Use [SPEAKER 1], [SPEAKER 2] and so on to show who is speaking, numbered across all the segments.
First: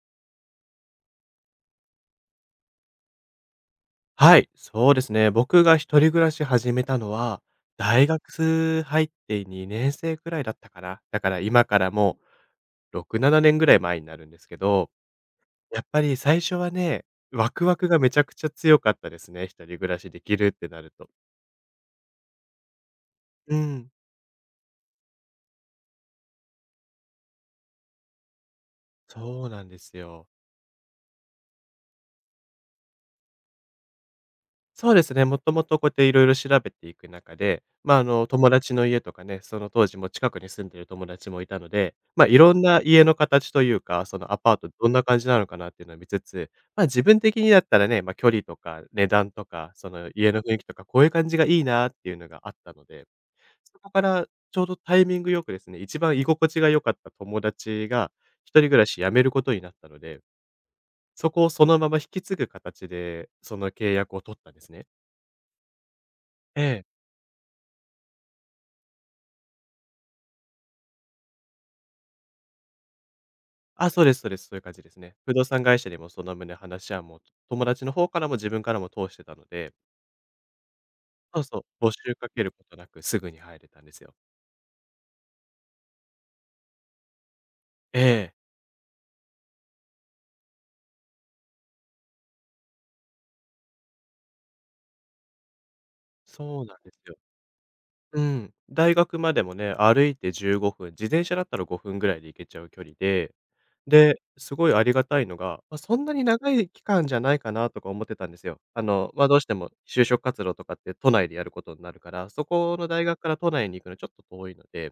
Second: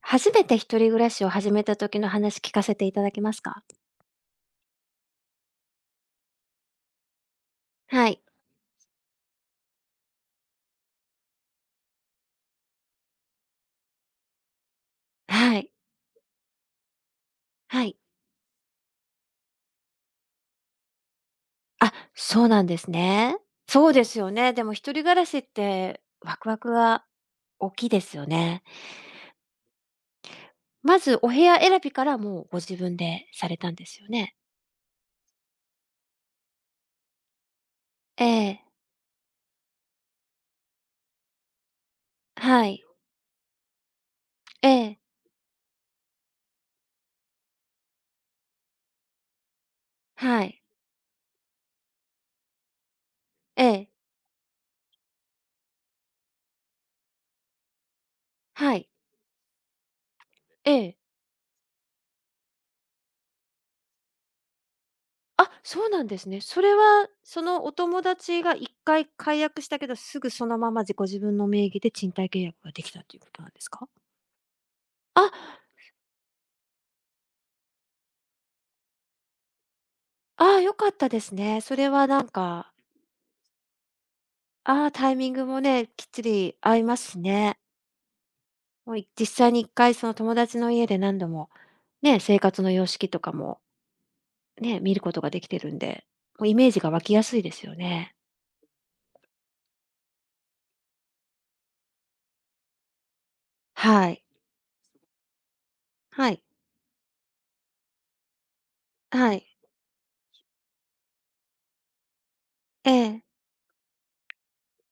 [SPEAKER 1] 初めて一人暮らしを始めた時の話聞かせていただけますか？
[SPEAKER 2] はい、そうですね。僕が一人暮らし始めたのは、
[SPEAKER 1] は
[SPEAKER 2] 大
[SPEAKER 1] い。
[SPEAKER 2] 学入って2年生くらいだったかな。だから今からもう6、7年ぐらい前になるんですけど、
[SPEAKER 1] はい。
[SPEAKER 2] やっぱり最初はね、ワクワ
[SPEAKER 1] は
[SPEAKER 2] ク
[SPEAKER 1] い。
[SPEAKER 2] がめちゃくちゃ強かったですね。一人暮らしできるってなると。
[SPEAKER 1] あ、そうなんですね。
[SPEAKER 2] う
[SPEAKER 1] そ
[SPEAKER 2] ん、
[SPEAKER 1] うですよね。でも一人暮らしってワクワクが大きいですよね。
[SPEAKER 2] そうなんですよ。
[SPEAKER 1] まずお部屋選びからもうご自分でされたんですよね？
[SPEAKER 2] そうですね、もともとこうやっていろいろ調べていく中で、まあ、あ
[SPEAKER 1] え
[SPEAKER 2] の、友
[SPEAKER 1] え、
[SPEAKER 2] 達の家とかね、その当時も近くに住んでる友達もいたので、まあ、いろん
[SPEAKER 1] はい。
[SPEAKER 2] な家の形というか、そのアパー
[SPEAKER 1] え
[SPEAKER 2] トどん
[SPEAKER 1] え、
[SPEAKER 2] な感じなのかなっていうのを見つつ、まあ、自分的にだったらね、まあ、距離とか値段とか、その家
[SPEAKER 1] は
[SPEAKER 2] の雰囲
[SPEAKER 1] い。
[SPEAKER 2] 気とか、こういう感じがいいなっていうのがあったので、
[SPEAKER 1] え
[SPEAKER 2] そ
[SPEAKER 1] え、
[SPEAKER 2] こからちょうどタイミングよくですね、一番居心地が良かった友達が一人
[SPEAKER 1] は
[SPEAKER 2] 暮ら
[SPEAKER 1] い。
[SPEAKER 2] し辞めることになったので、
[SPEAKER 1] ええ。
[SPEAKER 2] そこをそのまま引き継ぐ形で、その契約を取ったんですね。
[SPEAKER 1] あ、そうなんですね。そ
[SPEAKER 2] え
[SPEAKER 1] れ
[SPEAKER 2] え。
[SPEAKER 1] はそのお友達が一回解約したけど、すぐそのままご自分の名義で賃貸契約ができたということなんですか？
[SPEAKER 2] あ、そうですそうです。そういう感じですね。
[SPEAKER 1] あ、
[SPEAKER 2] 不動産会社でもその旨話はもう、友達の方からも自分からも通してたので、
[SPEAKER 1] 良かったです
[SPEAKER 2] そうそ
[SPEAKER 1] ね。そ
[SPEAKER 2] う、
[SPEAKER 1] れ
[SPEAKER 2] 募
[SPEAKER 1] は
[SPEAKER 2] 集
[SPEAKER 1] なん
[SPEAKER 2] かけるこ
[SPEAKER 1] か、
[SPEAKER 2] となくすぐに入れたんですよ。
[SPEAKER 1] タイミングもね、きっちり合いますしね。
[SPEAKER 2] ええ、
[SPEAKER 1] もう実際に一回その友達の家で何度も、ね、生活の様式とかもね、見ることができてるんで、もうイ
[SPEAKER 2] そう
[SPEAKER 1] メー
[SPEAKER 2] なん
[SPEAKER 1] ジが
[SPEAKER 2] で
[SPEAKER 1] 湧
[SPEAKER 2] す
[SPEAKER 1] き
[SPEAKER 2] よ。
[SPEAKER 1] やすいですよね。
[SPEAKER 2] うん。大学までもね、歩いて15分、自転車だったら5分ぐらいで行けちゃう距離で、
[SPEAKER 1] は
[SPEAKER 2] で、
[SPEAKER 1] い。
[SPEAKER 2] すごいありがたいのが、ま、そんなに
[SPEAKER 1] はい。
[SPEAKER 2] 長い期間じゃないかなとか思ってたんですよ。あの、ま、
[SPEAKER 1] は
[SPEAKER 2] どうして
[SPEAKER 1] い。
[SPEAKER 2] も就職活動とかって都内でやることになるから、そこの
[SPEAKER 1] え
[SPEAKER 2] 大学
[SPEAKER 1] え、
[SPEAKER 2] から都内に行くのちょっと遠いのでっ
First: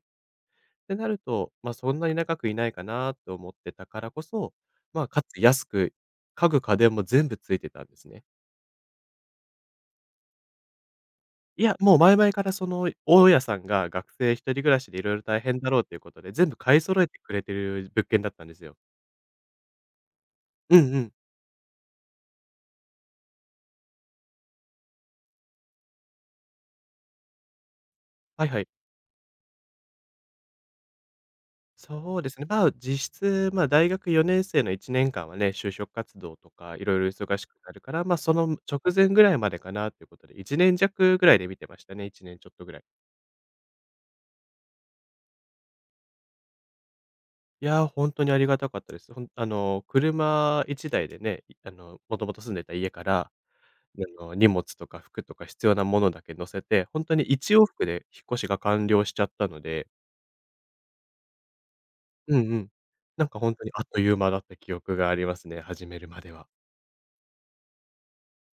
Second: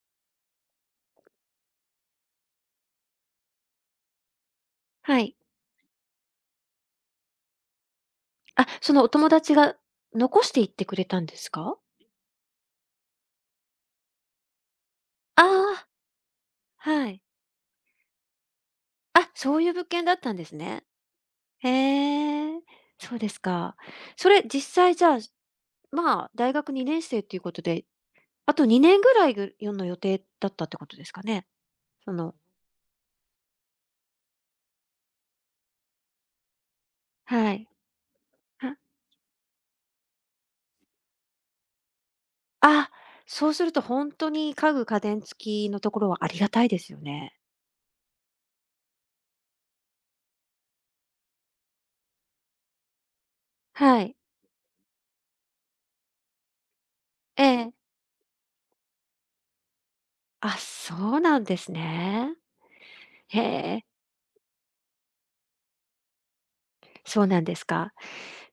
[SPEAKER 2] てなると、ま、そんなに長くいないかなと思ってたからこそ、ま、
[SPEAKER 1] は
[SPEAKER 2] か
[SPEAKER 1] い。
[SPEAKER 2] つ安く、家具、家電も全部ついてたんですね。
[SPEAKER 1] あ、そのお友達が残していってくれたんです
[SPEAKER 2] いや、
[SPEAKER 1] か？
[SPEAKER 2] もう前々からその大家さんが学生一人暮らしでいろいろ大
[SPEAKER 1] あ
[SPEAKER 2] 変だろう
[SPEAKER 1] あ、
[SPEAKER 2] ということで、全部買い揃え
[SPEAKER 1] は
[SPEAKER 2] て
[SPEAKER 1] い。
[SPEAKER 2] くれてる物件だったんですよ。
[SPEAKER 1] あ、そういう物件だったんです
[SPEAKER 2] う
[SPEAKER 1] ね。
[SPEAKER 2] んうん。
[SPEAKER 1] へえ、そうですか。それ実際じゃあまあ、大学2年生っていうことで、
[SPEAKER 2] はい
[SPEAKER 1] あ
[SPEAKER 2] は
[SPEAKER 1] と
[SPEAKER 2] い。
[SPEAKER 1] 2年ぐらいの予定だったってことですかね？そ
[SPEAKER 2] そうで
[SPEAKER 1] の
[SPEAKER 2] すね、まあ、実質、ま、大学4年生の1年間はね、就職活動とかいろいろ忙し
[SPEAKER 1] は
[SPEAKER 2] く
[SPEAKER 1] い。
[SPEAKER 2] なるから、ま、その
[SPEAKER 1] は
[SPEAKER 2] 直前ぐらいまでかなということで、1年弱ぐらいで見てましたね、1年ちょっとぐらい。
[SPEAKER 1] あ、そうするとほんとに家具家電付きのところはありがたいですよね。
[SPEAKER 2] いや、本当にありがたかったです。ほんあの、車一台でね、いあの、もともと住んでた家から、
[SPEAKER 1] はい。
[SPEAKER 2] あの、荷物とか服とか必要なものだけ乗せて、本当に
[SPEAKER 1] え
[SPEAKER 2] 一往
[SPEAKER 1] え。
[SPEAKER 2] 復で引っ越しが完了しちゃったので、
[SPEAKER 1] あ、そうなんですね。
[SPEAKER 2] うんうん。なん
[SPEAKER 1] へ
[SPEAKER 2] か本当にあ
[SPEAKER 1] え、
[SPEAKER 2] っという間だった記憶がありますね、始めるまでは。
[SPEAKER 1] そうなんですか。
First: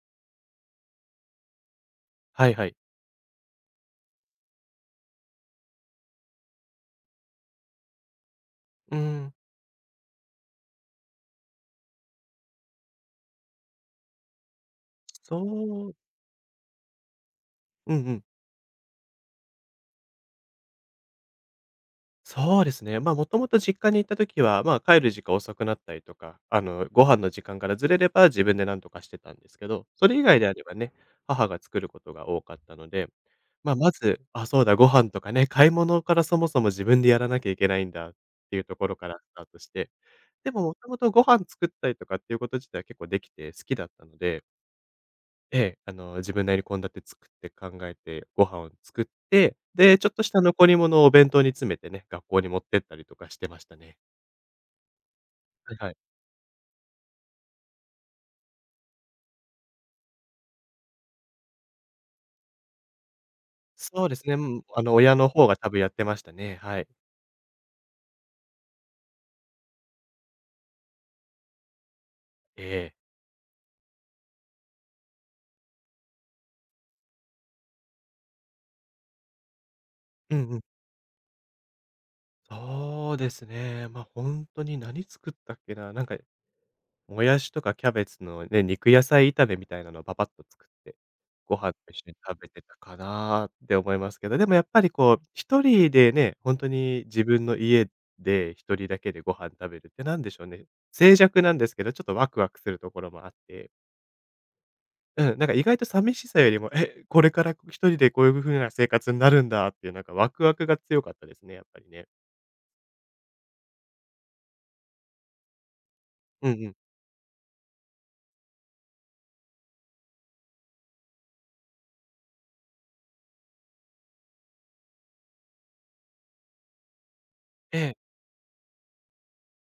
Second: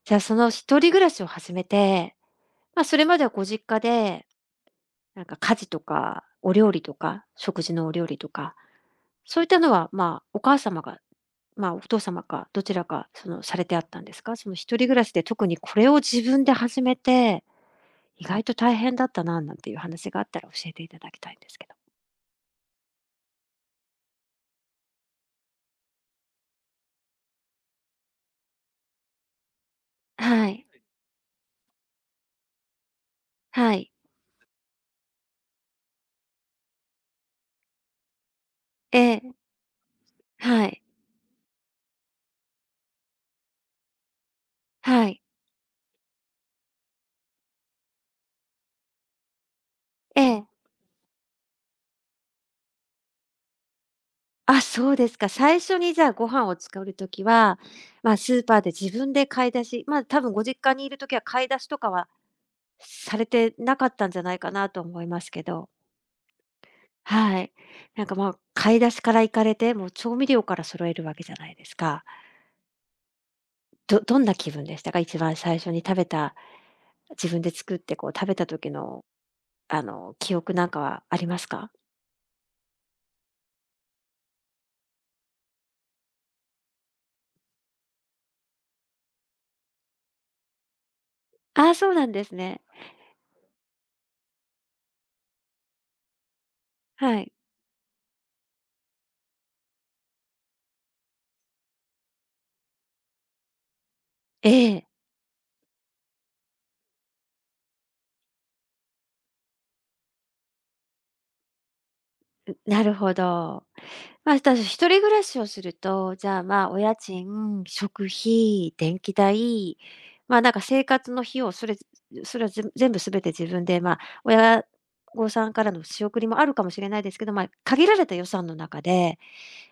[SPEAKER 1] じゃあ、その一人暮らしを始めて、
[SPEAKER 2] はいはい。
[SPEAKER 1] ま、それまではご実家で、なんか家事とかお料理とか、食事のお料理とか、
[SPEAKER 2] うん。
[SPEAKER 1] そういったのは、まあ、お母様がまあ、お父様か、どちらか、その、されてあったんですか？その一人暮らしで
[SPEAKER 2] そ
[SPEAKER 1] 特にこれを
[SPEAKER 2] う、
[SPEAKER 1] 自分で始めて、
[SPEAKER 2] うんうん、
[SPEAKER 1] 意外と大変だったな、なんていう話があったら教えていただきたいんですけど。
[SPEAKER 2] そうですね。まあ、もともと実家に行った時は、まあ、帰る時間遅くなったりとか、あの、ご飯の時間からずれれば自分で何とかしてたんですけど、それ以外
[SPEAKER 1] は
[SPEAKER 2] であれ
[SPEAKER 1] い。
[SPEAKER 2] ばね、母が作ることが多かったので、ま
[SPEAKER 1] は
[SPEAKER 2] あ、
[SPEAKER 1] い。
[SPEAKER 2] まず、あ、そうだ、ご飯とかね、買い物からそもそも自分でやらなきゃいけないんだっていうところ
[SPEAKER 1] え
[SPEAKER 2] から
[SPEAKER 1] え、
[SPEAKER 2] スタートして、でも
[SPEAKER 1] は
[SPEAKER 2] も
[SPEAKER 1] い。
[SPEAKER 2] ともとご飯作ったりとかっていうこと自体は結構できて好きだったので、
[SPEAKER 1] はい。
[SPEAKER 2] ええ、あの、自分なりに献立作って考えて、ご飯を作って、で、ちょっ
[SPEAKER 1] え
[SPEAKER 2] とした
[SPEAKER 1] え。
[SPEAKER 2] 残り物をお弁当に詰めてね、学校に持ってったりとかしてましたね。
[SPEAKER 1] あ、そうですか。最
[SPEAKER 2] は
[SPEAKER 1] 初
[SPEAKER 2] い。は
[SPEAKER 1] にじゃ
[SPEAKER 2] い。
[SPEAKER 1] あ、ご飯を作る時は、まあ、スーパーで自分で買い出し、まあ、多分ご実家にいる時は買い出しとかはされてなかっ
[SPEAKER 2] そ
[SPEAKER 1] た
[SPEAKER 2] う
[SPEAKER 1] ん
[SPEAKER 2] で
[SPEAKER 1] じゃ
[SPEAKER 2] す
[SPEAKER 1] な
[SPEAKER 2] ね、う
[SPEAKER 1] いか
[SPEAKER 2] ん、
[SPEAKER 1] なと
[SPEAKER 2] あの、
[SPEAKER 1] 思い
[SPEAKER 2] 親
[SPEAKER 1] ま
[SPEAKER 2] の
[SPEAKER 1] すけ
[SPEAKER 2] 方が
[SPEAKER 1] ど。
[SPEAKER 2] 多分やってましたね。はい。
[SPEAKER 1] はい。なんか、まあ、買い出しから行かれて、もう調味料から揃えるわけじゃないですか。
[SPEAKER 2] ええ。
[SPEAKER 1] どんな気分でしたか？一番最初に食べた、自分で作ってこう食べた時の、あの、記
[SPEAKER 2] うん
[SPEAKER 1] 憶
[SPEAKER 2] うん。
[SPEAKER 1] なんかはありますか？
[SPEAKER 2] そうですね。まあ、ほんとに何作ったっけな、なんかもやしとかキャベツのね、肉野菜炒めみたいなのをパパッと作って、ご
[SPEAKER 1] あ
[SPEAKER 2] 飯
[SPEAKER 1] あ、そ
[SPEAKER 2] と
[SPEAKER 1] う
[SPEAKER 2] 一
[SPEAKER 1] な
[SPEAKER 2] 緒
[SPEAKER 1] ん
[SPEAKER 2] に
[SPEAKER 1] です
[SPEAKER 2] 食べ
[SPEAKER 1] ね。
[SPEAKER 2] てたかなって思いますけど、でもやっぱりこう、一人でね、ほんとに
[SPEAKER 1] は
[SPEAKER 2] 自
[SPEAKER 1] い。
[SPEAKER 2] 分の家で一人だけでご飯食べるって何でしょうね、静寂なんですけど、ちょっとワクワクするところもあって、
[SPEAKER 1] ええ、
[SPEAKER 2] うん、なんか意外と寂しさよりも、え、これから一人でこういう風な生活になるんだっていうなんかワクワクが強かったですね、やっぱりね。
[SPEAKER 1] なるほど。まあ、ただ一人暮らしをすると、じゃあ、
[SPEAKER 2] うんうん。
[SPEAKER 1] お家賃、食費、電気代、なんか生活の費用、それは全て自分で、親御さんからの仕送りもあるかもしれないですけど、
[SPEAKER 2] え
[SPEAKER 1] 限ら
[SPEAKER 2] え、
[SPEAKER 1] れた予算の中で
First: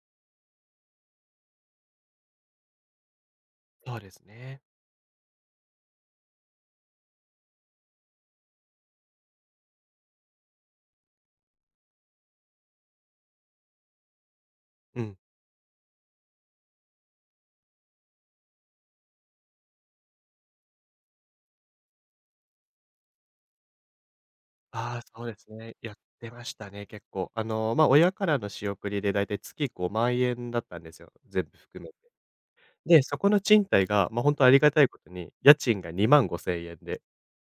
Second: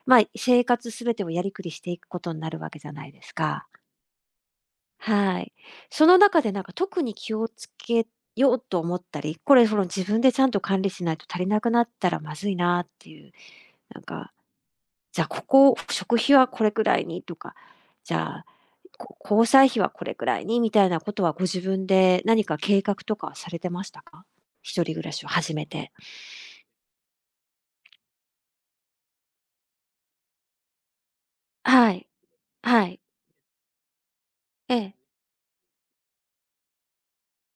[SPEAKER 1] まあ、生活すべてをやりくりしていくことになるわけじゃないですか。
[SPEAKER 2] そうですね。
[SPEAKER 1] はい。その中でなんか特に気をつけようと思ったり、その自分でちゃんと管理しないと足りなくなったらまずいなっていう、なんか、
[SPEAKER 2] うん。
[SPEAKER 1] じゃあここ、食費はこれくらいにとか、じゃあ、交際費はこれくらいにみたいなことはご自分で何か計画とかはされてましたか？一人
[SPEAKER 2] あ
[SPEAKER 1] 暮
[SPEAKER 2] あ、
[SPEAKER 1] ら
[SPEAKER 2] そ
[SPEAKER 1] しを
[SPEAKER 2] うです
[SPEAKER 1] 始め
[SPEAKER 2] ね。
[SPEAKER 1] て。
[SPEAKER 2] やってましたね、結構。あの、まあ、親からの仕送りでだいたい月5万円だったんですよ、全部含め
[SPEAKER 1] は
[SPEAKER 2] て。
[SPEAKER 1] い、はい、
[SPEAKER 2] で、そこの賃貸が、ま、あ本当ありが
[SPEAKER 1] え
[SPEAKER 2] たいこ
[SPEAKER 1] え。
[SPEAKER 2] とに、家賃が2万5千円で。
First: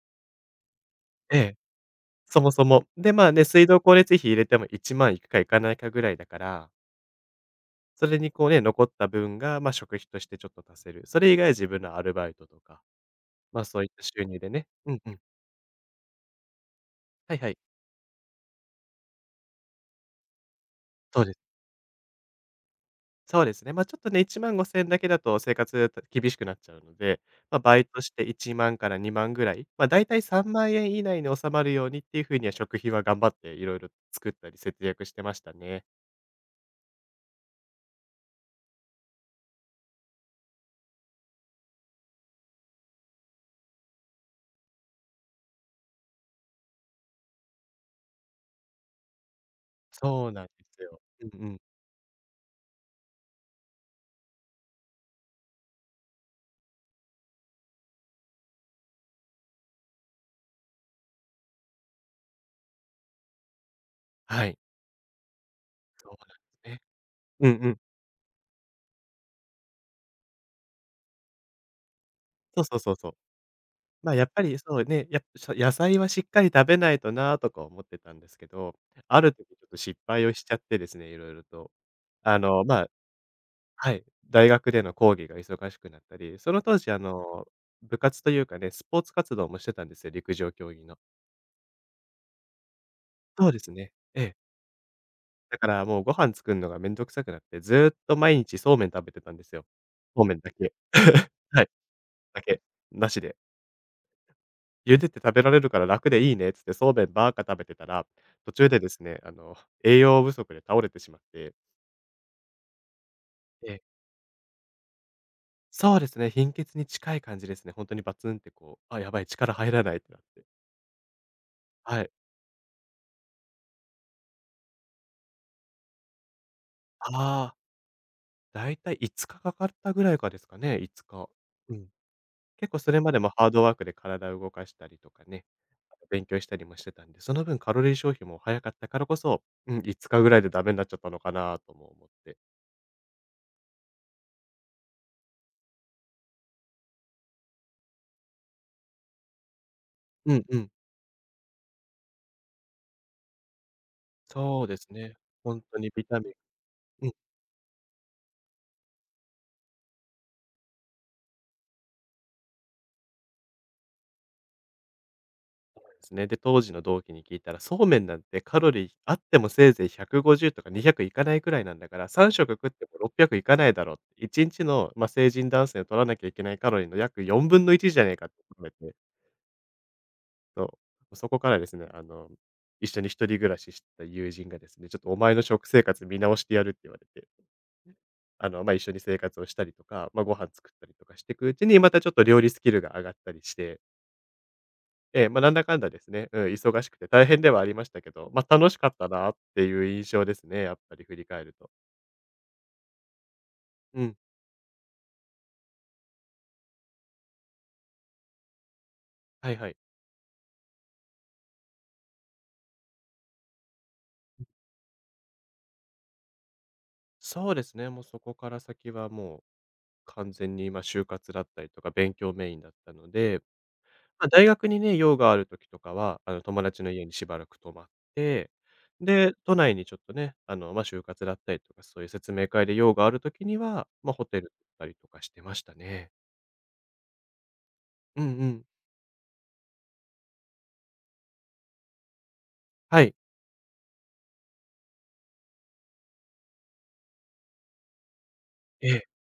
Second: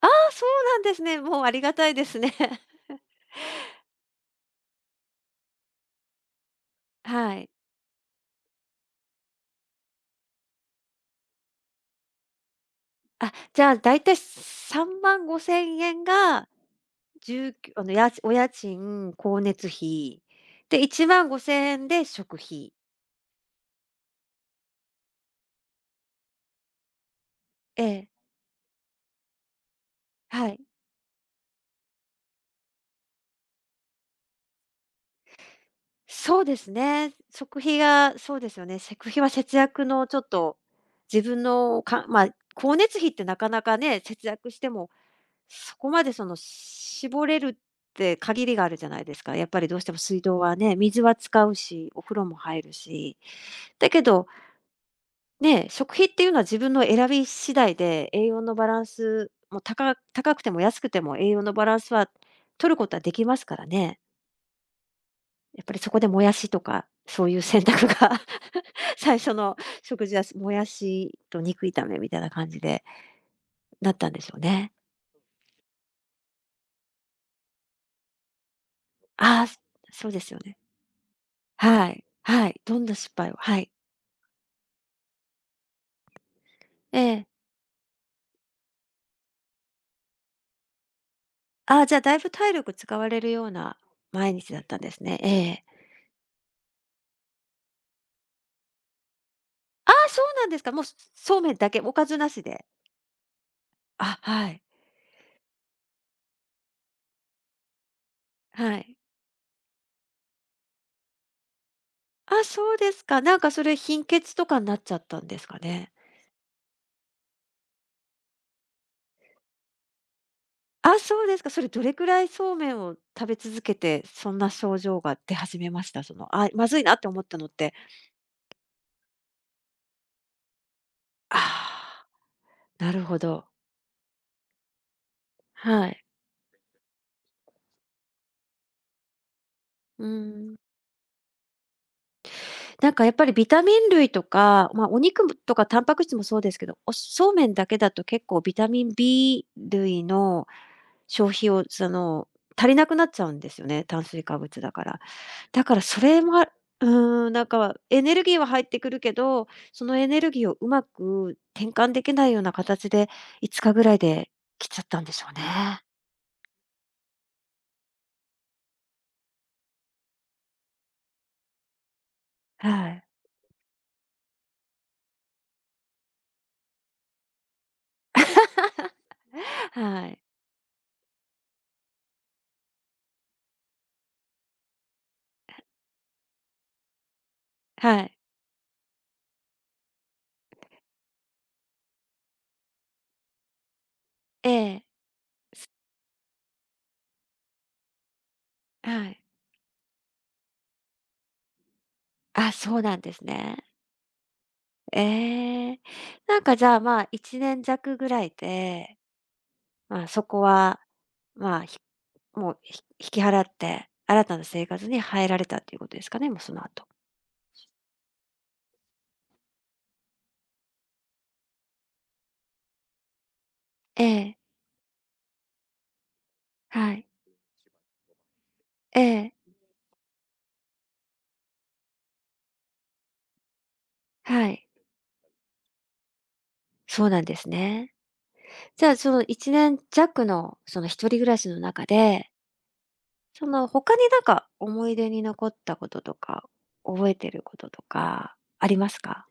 [SPEAKER 1] ああ、そうなんですね。
[SPEAKER 2] え
[SPEAKER 1] もうあ
[SPEAKER 2] え、
[SPEAKER 1] りがたいですね。
[SPEAKER 2] そも そも。で、まあね、水道光熱費入れても1万いくかいかないかぐらいだから、
[SPEAKER 1] はい。
[SPEAKER 2] それにこうね、残った分が、まあ、食費としてちょっと足せる。それ以外自分のアルバイトとか、
[SPEAKER 1] あ、
[SPEAKER 2] ま
[SPEAKER 1] じ
[SPEAKER 2] あ、
[SPEAKER 1] ゃあ
[SPEAKER 2] そういっ
[SPEAKER 1] だい
[SPEAKER 2] た
[SPEAKER 1] たい
[SPEAKER 2] 収入でね、う
[SPEAKER 1] 3
[SPEAKER 2] んうん。
[SPEAKER 1] 万5千円が、
[SPEAKER 2] は
[SPEAKER 1] じ
[SPEAKER 2] い
[SPEAKER 1] ゅ
[SPEAKER 2] は
[SPEAKER 1] う
[SPEAKER 2] い。
[SPEAKER 1] きゅうあの、お家賃、光熱費、で、1
[SPEAKER 2] そう
[SPEAKER 1] 万
[SPEAKER 2] です。
[SPEAKER 1] 5千円で食費。
[SPEAKER 2] そうですね。ま、あちょっとね、1万5千円だけだと生活厳しくなっちゃうので、まあ、バ
[SPEAKER 1] え
[SPEAKER 2] イト
[SPEAKER 1] え、
[SPEAKER 2] して1万から2万ぐらい、ま、だいたい3
[SPEAKER 1] はい。
[SPEAKER 2] 万円以内に収まるようにっていう風には食費は頑張っていろいろ作ったり節約してましたね。
[SPEAKER 1] そうですね。食費がそうですよね。食費は節約のちょっと、自分のかまあ、光熱費ってなかなかね、節約しても、そこまでその、絞れるって限りがあるじゃないですか。やっぱりどうしても水
[SPEAKER 2] そう
[SPEAKER 1] 道
[SPEAKER 2] なんで
[SPEAKER 1] はね、
[SPEAKER 2] すよ。
[SPEAKER 1] 水は
[SPEAKER 2] うん
[SPEAKER 1] 使
[SPEAKER 2] う
[SPEAKER 1] う
[SPEAKER 2] ん。
[SPEAKER 1] し、お風呂も入るし。だけどね、食費っていうのは自分の選び次第で、栄養のバランスもう高くても安くても栄養のバランスは取ることはできますからね。
[SPEAKER 2] はい。
[SPEAKER 1] やっぱりそこで
[SPEAKER 2] そう
[SPEAKER 1] もや
[SPEAKER 2] なんで
[SPEAKER 1] しと
[SPEAKER 2] すね。
[SPEAKER 1] か、そういう
[SPEAKER 2] う
[SPEAKER 1] 選
[SPEAKER 2] んうん。
[SPEAKER 1] 択が 最初の食事はもやしと肉炒めみたいな感じ
[SPEAKER 2] そうそう
[SPEAKER 1] で
[SPEAKER 2] そうそう。
[SPEAKER 1] なったん
[SPEAKER 2] ま、
[SPEAKER 1] で
[SPEAKER 2] や
[SPEAKER 1] し
[SPEAKER 2] っ
[SPEAKER 1] ょう
[SPEAKER 2] ぱり
[SPEAKER 1] ね。
[SPEAKER 2] そうね、やっぱ野菜はしっかり食べないとなとか思ってたんですけど、ある
[SPEAKER 1] ああ、
[SPEAKER 2] 時ちょっと失
[SPEAKER 1] そうで
[SPEAKER 2] 敗
[SPEAKER 1] す
[SPEAKER 2] を
[SPEAKER 1] よ
[SPEAKER 2] しちゃ
[SPEAKER 1] ね。
[SPEAKER 2] ってですね、いろいろと。
[SPEAKER 1] はい。
[SPEAKER 2] あ
[SPEAKER 1] はい。
[SPEAKER 2] の、
[SPEAKER 1] どん
[SPEAKER 2] ま
[SPEAKER 1] な失敗をはい。
[SPEAKER 2] はい、大学での講義が忙しくなったり、その当時、あ
[SPEAKER 1] ええ。
[SPEAKER 2] の、部活というかね、スポーツ活動もしてたんですよ、陸上競技の。
[SPEAKER 1] ああ、じゃあだいぶ体力使われるよ
[SPEAKER 2] そ
[SPEAKER 1] う
[SPEAKER 2] うです
[SPEAKER 1] な
[SPEAKER 2] ね。え
[SPEAKER 1] 毎
[SPEAKER 2] え。
[SPEAKER 1] 日だったんですね。え
[SPEAKER 2] だ
[SPEAKER 1] え。
[SPEAKER 2] からもうご飯作るのがめんどくさくなって、ずーっと毎日そうめん食べてたんですよ。
[SPEAKER 1] ああ、そ
[SPEAKER 2] そ
[SPEAKER 1] う
[SPEAKER 2] うめん
[SPEAKER 1] なん
[SPEAKER 2] だ
[SPEAKER 1] ですか。
[SPEAKER 2] け。
[SPEAKER 1] もう そうめん
[SPEAKER 2] は
[SPEAKER 1] だ
[SPEAKER 2] い、
[SPEAKER 1] け、おかずな
[SPEAKER 2] だ
[SPEAKER 1] し
[SPEAKER 2] け、
[SPEAKER 1] で。
[SPEAKER 2] なしで。
[SPEAKER 1] あ、はい。
[SPEAKER 2] 茹でて食べられるから楽でいいねっつって、そうめんばーか食べてたら、途中
[SPEAKER 1] は
[SPEAKER 2] でで
[SPEAKER 1] い。
[SPEAKER 2] すね、あの、栄養不足で倒れてしまって、
[SPEAKER 1] あ、そうですか。なんかそ
[SPEAKER 2] え
[SPEAKER 1] れ
[SPEAKER 2] え、
[SPEAKER 1] 貧血とかになっちゃったんですかね。
[SPEAKER 2] そうですね、貧血に近い感じですね。本当にバツンってこう、あ、やばい、力入らないってなって。
[SPEAKER 1] あ、そうですか。それどれ
[SPEAKER 2] は
[SPEAKER 1] く
[SPEAKER 2] い。
[SPEAKER 1] らいそうめんを食べ続けて、そんな症状が出始めました？その、あ、まずいなって
[SPEAKER 2] あ
[SPEAKER 1] 思ったのっ
[SPEAKER 2] あ。
[SPEAKER 1] て。
[SPEAKER 2] だいたい5日かかったぐらいかですかね、5日。うん。
[SPEAKER 1] あ
[SPEAKER 2] 結構
[SPEAKER 1] あ、
[SPEAKER 2] そ
[SPEAKER 1] な
[SPEAKER 2] れ
[SPEAKER 1] る
[SPEAKER 2] ま
[SPEAKER 1] ほ
[SPEAKER 2] でも
[SPEAKER 1] ど。
[SPEAKER 2] ハードワークで体を動かしたりとかね、
[SPEAKER 1] は
[SPEAKER 2] あ
[SPEAKER 1] い。
[SPEAKER 2] と勉強したりもしてたんで、その分カロリー消費も早かったからこそ、うん、
[SPEAKER 1] う
[SPEAKER 2] 5日ぐらいで
[SPEAKER 1] ん。
[SPEAKER 2] ダメになっちゃったのかなとも思って。
[SPEAKER 1] なんかやっぱりビタミン類とか、ま、お肉もとかタンパク質もそうですけど、おそうめんだけだと結構ビタミン B 類
[SPEAKER 2] うん
[SPEAKER 1] の
[SPEAKER 2] うん。
[SPEAKER 1] 消費をその、足りなくなっちゃうんですよね、炭水化物
[SPEAKER 2] そう
[SPEAKER 1] だ
[SPEAKER 2] で
[SPEAKER 1] か
[SPEAKER 2] す
[SPEAKER 1] ら。
[SPEAKER 2] ね。ほん
[SPEAKER 1] だか
[SPEAKER 2] と
[SPEAKER 1] ら
[SPEAKER 2] に
[SPEAKER 1] そ
[SPEAKER 2] ビタ
[SPEAKER 1] れ
[SPEAKER 2] ミン
[SPEAKER 1] もうなんかエネルギーは入ってくるけど、そのエネルギーをうまく転換できないような形で、5日ぐらいで来ちゃったんでしょうね。
[SPEAKER 2] ですね。で、当時の同期に聞いたら、そうめんなんてカロリーあってもせいぜい150とか200いかないくらいなんだから、3食食って
[SPEAKER 1] は
[SPEAKER 2] も
[SPEAKER 1] い。
[SPEAKER 2] 600いかないだろうって。1日の、まあ、成人男性の取らなきゃいけないカロリーの約4分の1じゃねえかって言われて、
[SPEAKER 1] はい。
[SPEAKER 2] そう。そこからですね、一緒に一人暮らししてた友人がですね、ちょっとお前の食生活見直してやるって言われて、
[SPEAKER 1] はい。
[SPEAKER 2] まあ、一緒に生活をしたりとか、まあ、ご飯作ったりとかしていくうちに、またちょっと料理スキルが上がったりして
[SPEAKER 1] ええ、
[SPEAKER 2] まあ、なんだかんだですね、うん、忙しくて大変ではありましたけど、まあ、楽しかっ
[SPEAKER 1] は
[SPEAKER 2] た
[SPEAKER 1] い。
[SPEAKER 2] なっていう印象ですね、やっぱり振り返ると。
[SPEAKER 1] あ、そうなんですね。
[SPEAKER 2] うん、
[SPEAKER 1] ええ。なんかじゃあ、まあ、1年弱ぐらいで、
[SPEAKER 2] はいはい。
[SPEAKER 1] まあ、そこは、まあ、もう引き払って、新たな生活に入られたっていうことですかね、もうその後。
[SPEAKER 2] そうですね、もうそこから先はもう完全に、まあ、就活だったりとか勉強メインだったので、
[SPEAKER 1] え
[SPEAKER 2] まあ、
[SPEAKER 1] え、
[SPEAKER 2] 大学にね、用がある時とかは、友達の
[SPEAKER 1] は
[SPEAKER 2] 家
[SPEAKER 1] い。
[SPEAKER 2] にしばらく泊まって、
[SPEAKER 1] ええ、
[SPEAKER 2] で、都内にちょっとね、まあ、就活だったりとか、そういう説明会で用がある時には、まあ、ホテ
[SPEAKER 1] は
[SPEAKER 2] ルだ
[SPEAKER 1] い。
[SPEAKER 2] ったりとかしてましたね。
[SPEAKER 1] そうなんですね。
[SPEAKER 2] うんうん。
[SPEAKER 1] じゃあ、その1年弱のその一人暮らしの中で、
[SPEAKER 2] はい。
[SPEAKER 1] その他になんか思い出に残ったこととか、覚えてることとかありま
[SPEAKER 2] え
[SPEAKER 1] す
[SPEAKER 2] え。
[SPEAKER 1] か？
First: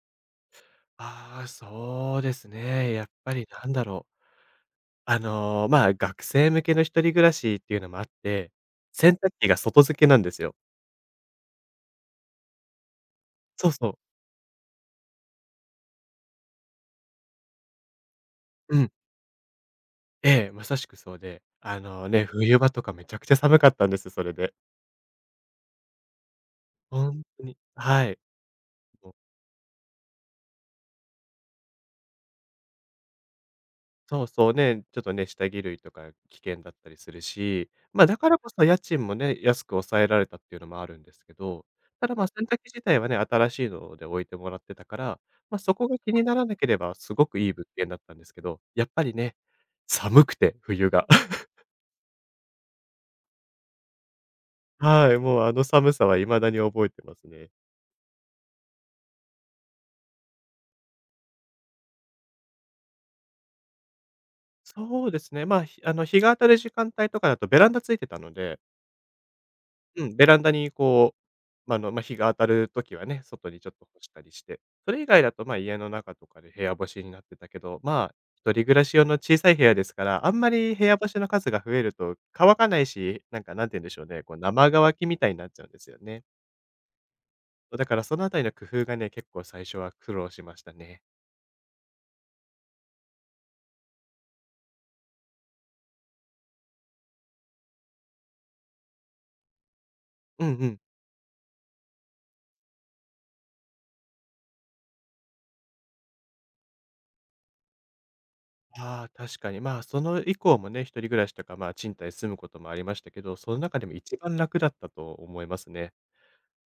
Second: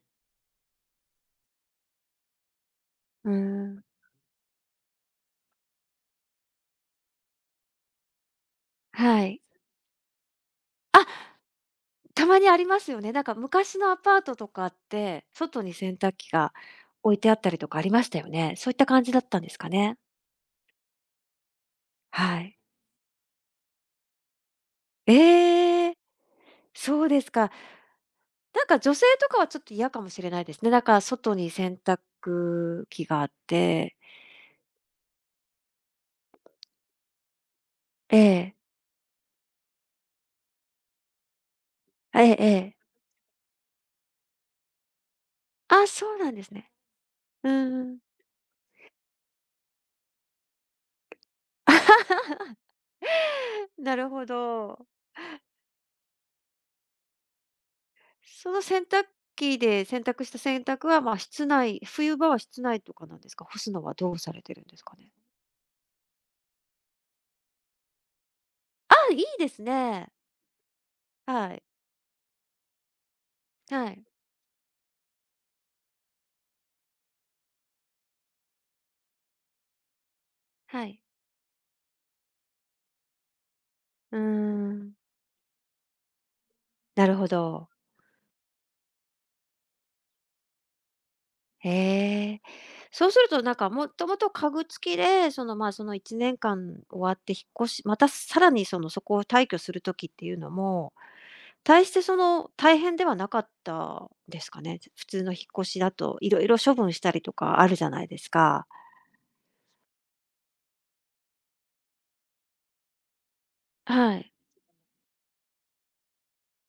[SPEAKER 2] ああ、そうですね。やっ
[SPEAKER 1] うー
[SPEAKER 2] ぱりなん
[SPEAKER 1] ん、
[SPEAKER 2] だろう。まあ、学生向けの一人暮らしっていうのもあって、洗
[SPEAKER 1] は
[SPEAKER 2] 濯
[SPEAKER 1] い。
[SPEAKER 2] 機が外付けなんですよ。
[SPEAKER 1] たまにありますよね。なんか
[SPEAKER 2] そう
[SPEAKER 1] 昔
[SPEAKER 2] そ
[SPEAKER 1] の
[SPEAKER 2] う。
[SPEAKER 1] アパートとかって、外に洗濯機が置いてあったりとかありましたよね。そういっ
[SPEAKER 2] う
[SPEAKER 1] た
[SPEAKER 2] ん。
[SPEAKER 1] 感じだったんですかね？
[SPEAKER 2] ええ、まさしくそうで、あのね、
[SPEAKER 1] はい。
[SPEAKER 2] 冬場とかめちゃくちゃ寒かったんです、それで。
[SPEAKER 1] ええ、そうで
[SPEAKER 2] 本
[SPEAKER 1] す
[SPEAKER 2] 当
[SPEAKER 1] か。
[SPEAKER 2] に。はい。
[SPEAKER 1] なんか女性とかはちょっと嫌かもしれないですね。だから外に洗濯機があって、
[SPEAKER 2] そうそう、ね、ちょっとね、下着類とか危険だったりするし、ま、
[SPEAKER 1] え
[SPEAKER 2] だからこ
[SPEAKER 1] え、
[SPEAKER 2] そ家賃もね、安く抑えられたっていうのもあるんですけど、ただ、
[SPEAKER 1] え
[SPEAKER 2] ま、
[SPEAKER 1] え
[SPEAKER 2] 洗
[SPEAKER 1] え
[SPEAKER 2] 濯機
[SPEAKER 1] え。
[SPEAKER 2] 自体はね、新しいので置いてもらってたから、ま、そ
[SPEAKER 1] あ、
[SPEAKER 2] こが
[SPEAKER 1] そ
[SPEAKER 2] 気
[SPEAKER 1] う
[SPEAKER 2] に
[SPEAKER 1] なん
[SPEAKER 2] な
[SPEAKER 1] で
[SPEAKER 2] ら
[SPEAKER 1] す
[SPEAKER 2] なけ
[SPEAKER 1] ね。
[SPEAKER 2] ればすごくい
[SPEAKER 1] うん
[SPEAKER 2] い物
[SPEAKER 1] う
[SPEAKER 2] 件だ
[SPEAKER 1] ん。
[SPEAKER 2] ったんですけど、やっぱりね、寒くて、冬が。
[SPEAKER 1] なるほど。
[SPEAKER 2] はい、もうあの寒さは未だに覚えてますね。
[SPEAKER 1] その洗濯機で洗濯した洗濯は、まあ、室内冬場は室内とかなんですか？干すのはどうされてるんですか
[SPEAKER 2] そう
[SPEAKER 1] ね？
[SPEAKER 2] ですね、まあ、ひあの、日が当たる時間帯とかだとベランダついてたので、
[SPEAKER 1] あ、いいです
[SPEAKER 2] う
[SPEAKER 1] ね。
[SPEAKER 2] ん、ベランダにこ
[SPEAKER 1] はい。
[SPEAKER 2] う、ま、ああの、まあ、日が当たる時はね、外にちょっ
[SPEAKER 1] は
[SPEAKER 2] と干
[SPEAKER 1] い。
[SPEAKER 2] したりして、それ以外だと、ま、家の中とかで部屋干しになってたけど、まあ、一人暮らし用の小さい部屋ですから、あんまり部
[SPEAKER 1] は
[SPEAKER 2] 屋
[SPEAKER 1] い。
[SPEAKER 2] 干しの数が増えると乾かないし、なんか、なんて言うんでしょう
[SPEAKER 1] うー
[SPEAKER 2] ね、こう生
[SPEAKER 1] ん、
[SPEAKER 2] 乾きみたいになっちゃうんですよね。
[SPEAKER 1] なるほど。
[SPEAKER 2] だからそのあたりの工夫がね、結構最初は苦労しましたね。
[SPEAKER 1] へえ。そうするとなんか、もともと家具付きで、その、まあ、その1年間終わって引っ越しまたさらにその、そこを退去する時っていう
[SPEAKER 2] うん
[SPEAKER 1] の
[SPEAKER 2] うん。
[SPEAKER 1] も、大してその、大変ではなかったですかね？普通の引っ越しだといろいろ処分したりとかあるじゃないですか。
[SPEAKER 2] ああ、確かに。まあ、その以降もね、一人暮らしとか、まあ、賃貸住むこともありましたけど、その中でも
[SPEAKER 1] は
[SPEAKER 2] 一
[SPEAKER 1] い。
[SPEAKER 2] 番楽だったと思いますね。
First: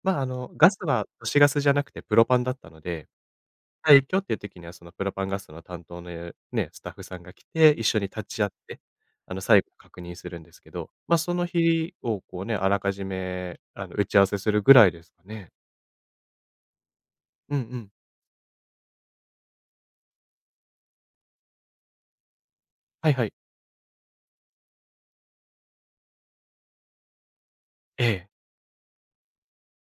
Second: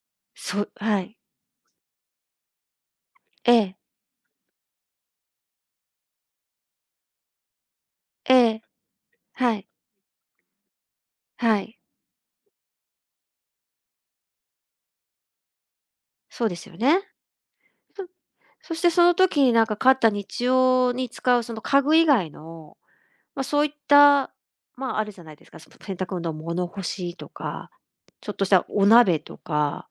[SPEAKER 2] まあ、
[SPEAKER 1] そ
[SPEAKER 2] ガ
[SPEAKER 1] う
[SPEAKER 2] ス
[SPEAKER 1] は
[SPEAKER 2] は
[SPEAKER 1] い。
[SPEAKER 2] 都市ガスじゃなくてプロパンだったので、
[SPEAKER 1] ええ、
[SPEAKER 2] はい。今日っていう時にはそのプロパンガスの担当のね、スタッフさんが来て、一緒に立
[SPEAKER 1] え
[SPEAKER 2] ち会っ
[SPEAKER 1] え、
[SPEAKER 2] て、
[SPEAKER 1] は
[SPEAKER 2] 最
[SPEAKER 1] い、
[SPEAKER 2] 後確認するんですけど、まあ、その
[SPEAKER 1] はい。
[SPEAKER 2] 日をこうね、あらかじめ、打ち合わせするぐらいですかね。
[SPEAKER 1] そうですよね。
[SPEAKER 2] うんうん。
[SPEAKER 1] そそしてその時になんか買った日用に使うその家具以外の
[SPEAKER 2] はいはい。
[SPEAKER 1] まあ、そういった、まあ、あるじゃないですか、その洗濯物の物干しとか、
[SPEAKER 2] ええ。
[SPEAKER 1] ちょっとしたお鍋とか、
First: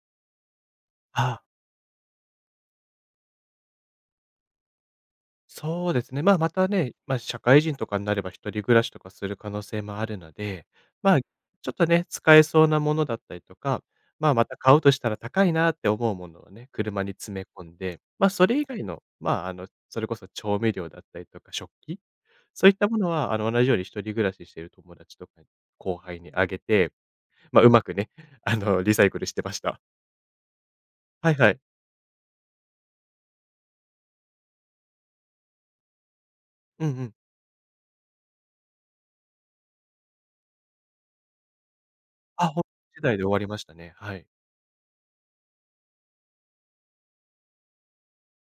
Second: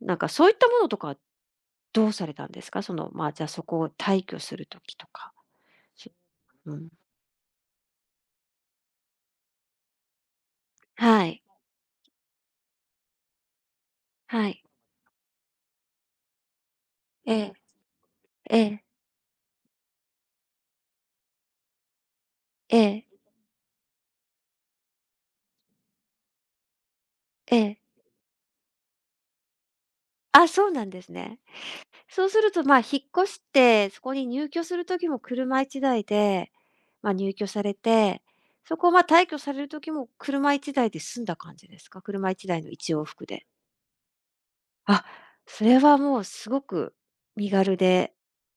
[SPEAKER 1] なんかそういったものとか、
[SPEAKER 2] ああ。
[SPEAKER 1] どうされたんですか？その、まあ、じゃあ、そこを退去する時とか。
[SPEAKER 2] そうで
[SPEAKER 1] し
[SPEAKER 2] すね。まあ、また
[SPEAKER 1] うん。
[SPEAKER 2] ね、まあ、社会人とかになれば一人暮らしとかする可能性もあるので、ま
[SPEAKER 1] は
[SPEAKER 2] あ、ち
[SPEAKER 1] い。
[SPEAKER 2] ょっとね、使えそうなものだったりとか、まあ、ま
[SPEAKER 1] は
[SPEAKER 2] た
[SPEAKER 1] い。
[SPEAKER 2] 買うとしたら高いなって思うものをね、車に
[SPEAKER 1] え
[SPEAKER 2] 詰め
[SPEAKER 1] え、
[SPEAKER 2] 込んで、まあ、そ
[SPEAKER 1] え
[SPEAKER 2] れ以
[SPEAKER 1] え、
[SPEAKER 2] 外の、まあ、それこそ調味料だったりとか食器、そういっ
[SPEAKER 1] え
[SPEAKER 2] たも
[SPEAKER 1] え、
[SPEAKER 2] のは、同じように一人暮らししている友達とかに後輩にあげて、
[SPEAKER 1] え
[SPEAKER 2] まあ、うまく
[SPEAKER 1] え。
[SPEAKER 2] ね、リサイクルしてました。
[SPEAKER 1] あ、そうなんです
[SPEAKER 2] はい
[SPEAKER 1] ね。
[SPEAKER 2] はい。
[SPEAKER 1] そうすると、まあ、引っ越して、そこに入居する時も車1台で、
[SPEAKER 2] うんう
[SPEAKER 1] まあ、
[SPEAKER 2] ん。
[SPEAKER 1] 入居されて、そこ、ま、退去される時も車1台で済んだ感じですか？車
[SPEAKER 2] あ、
[SPEAKER 1] 1
[SPEAKER 2] ほ
[SPEAKER 1] 台
[SPEAKER 2] ん
[SPEAKER 1] の一
[SPEAKER 2] 時
[SPEAKER 1] 往
[SPEAKER 2] 代
[SPEAKER 1] 復
[SPEAKER 2] で終わ
[SPEAKER 1] で。
[SPEAKER 2] りましたね。はい。
[SPEAKER 1] あ、それはもうすごく身軽で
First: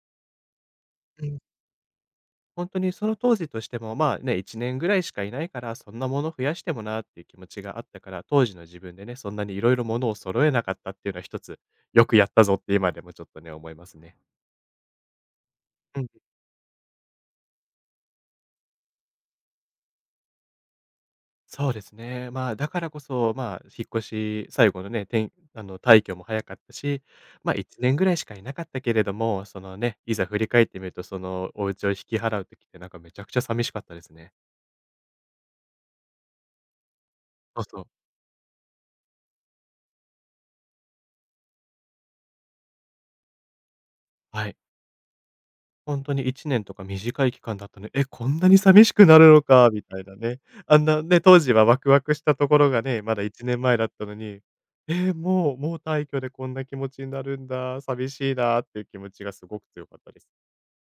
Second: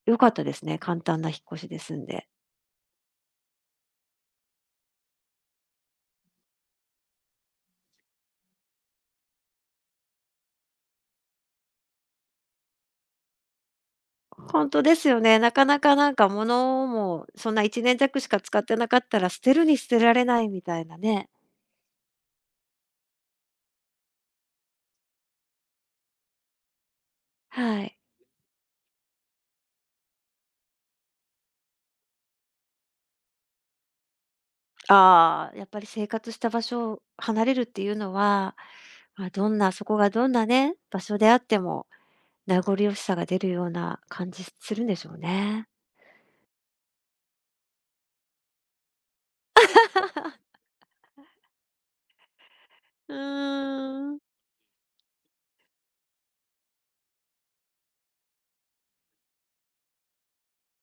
[SPEAKER 1] 良かったですね。簡単な引っ越しで済んで。
[SPEAKER 2] 本当にその当時としても、まあ、ね、1年ぐらいしかいないから、そんなもの増やしてもなっていう気持ちがあったから、当時の自分でね、そんなにいろいろものを揃えなかったっていうのは一つ、よくやったぞって今でもちょっとね、思いますね。
[SPEAKER 1] ほんとですよね。なかなか
[SPEAKER 2] うん、
[SPEAKER 1] なんか物もそんな1年弱しか使ってなかったら捨てるに捨てられないみたいなね。
[SPEAKER 2] そうですね。まあ、だからこそ、まあ、引っ越し最後のね、退去も早かったし、まあ、1
[SPEAKER 1] は
[SPEAKER 2] 年
[SPEAKER 1] い。
[SPEAKER 2] ぐらいしかいなかったけれども、そのね、いざ振り返ってみると、そのお家を引き払う時ってなんかめちゃくちゃ寂しかったですね。
[SPEAKER 1] ああ、やっぱり生活した場所を離れる
[SPEAKER 2] そう
[SPEAKER 1] って
[SPEAKER 2] そう。
[SPEAKER 1] いうのは、まあ、どんなそこがどんなね、場所であっても名残惜しさが出るような感じ
[SPEAKER 2] はい。
[SPEAKER 1] するんでしょうね。
[SPEAKER 2] ほんとに1年とか短い期間だったね。え、こんなに寂しくなるのかみたいなね。あんなね、当時はワクワクしたところがね、
[SPEAKER 1] う
[SPEAKER 2] まだ1年前だった
[SPEAKER 1] ー
[SPEAKER 2] の
[SPEAKER 1] ん。
[SPEAKER 2] に、え、もう退去でこんな気持ちになるんだ、寂しいなっていう気持ちがすごく強かったです。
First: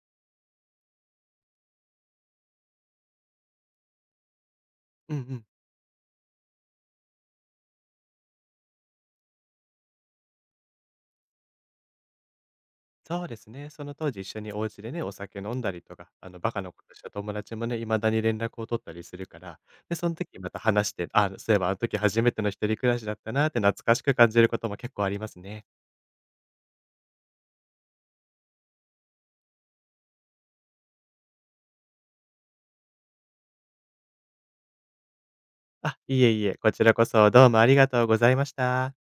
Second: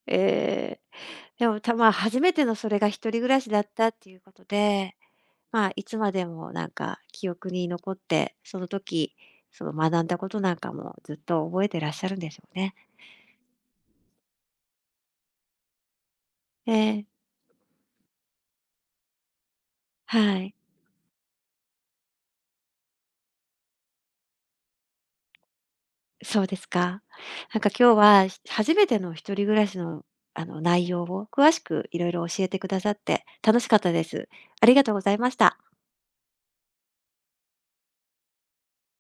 [SPEAKER 1] ええ。でも、たまあ、初めてのそれが一人暮らしだったっていうことで、
[SPEAKER 2] うんうん。
[SPEAKER 1] まあ、いつまでもなんか記憶に残って、その時、その学んだことなんかもずっと覚えてらっしゃるんでしょうね。
[SPEAKER 2] そうですね。その当時一緒にお家でね、お酒飲んだりとか、バカな
[SPEAKER 1] え
[SPEAKER 2] ことし
[SPEAKER 1] え、
[SPEAKER 2] た友達もね、未だに連絡を取ったりするから、で、そん
[SPEAKER 1] は
[SPEAKER 2] 時ま
[SPEAKER 1] い。
[SPEAKER 2] た話して、あ、そういえばあの時初めての一人暮らしだったなって懐かしく感じることも結構ありますね。
[SPEAKER 1] そうですか。なんか今日は、初めての一人暮らしの、あの、内容を詳しくいろいろ教えてくださって楽しかったです。ありがとうございました。
[SPEAKER 2] あ、いえいえ、こちらこそどうもありがとうございました。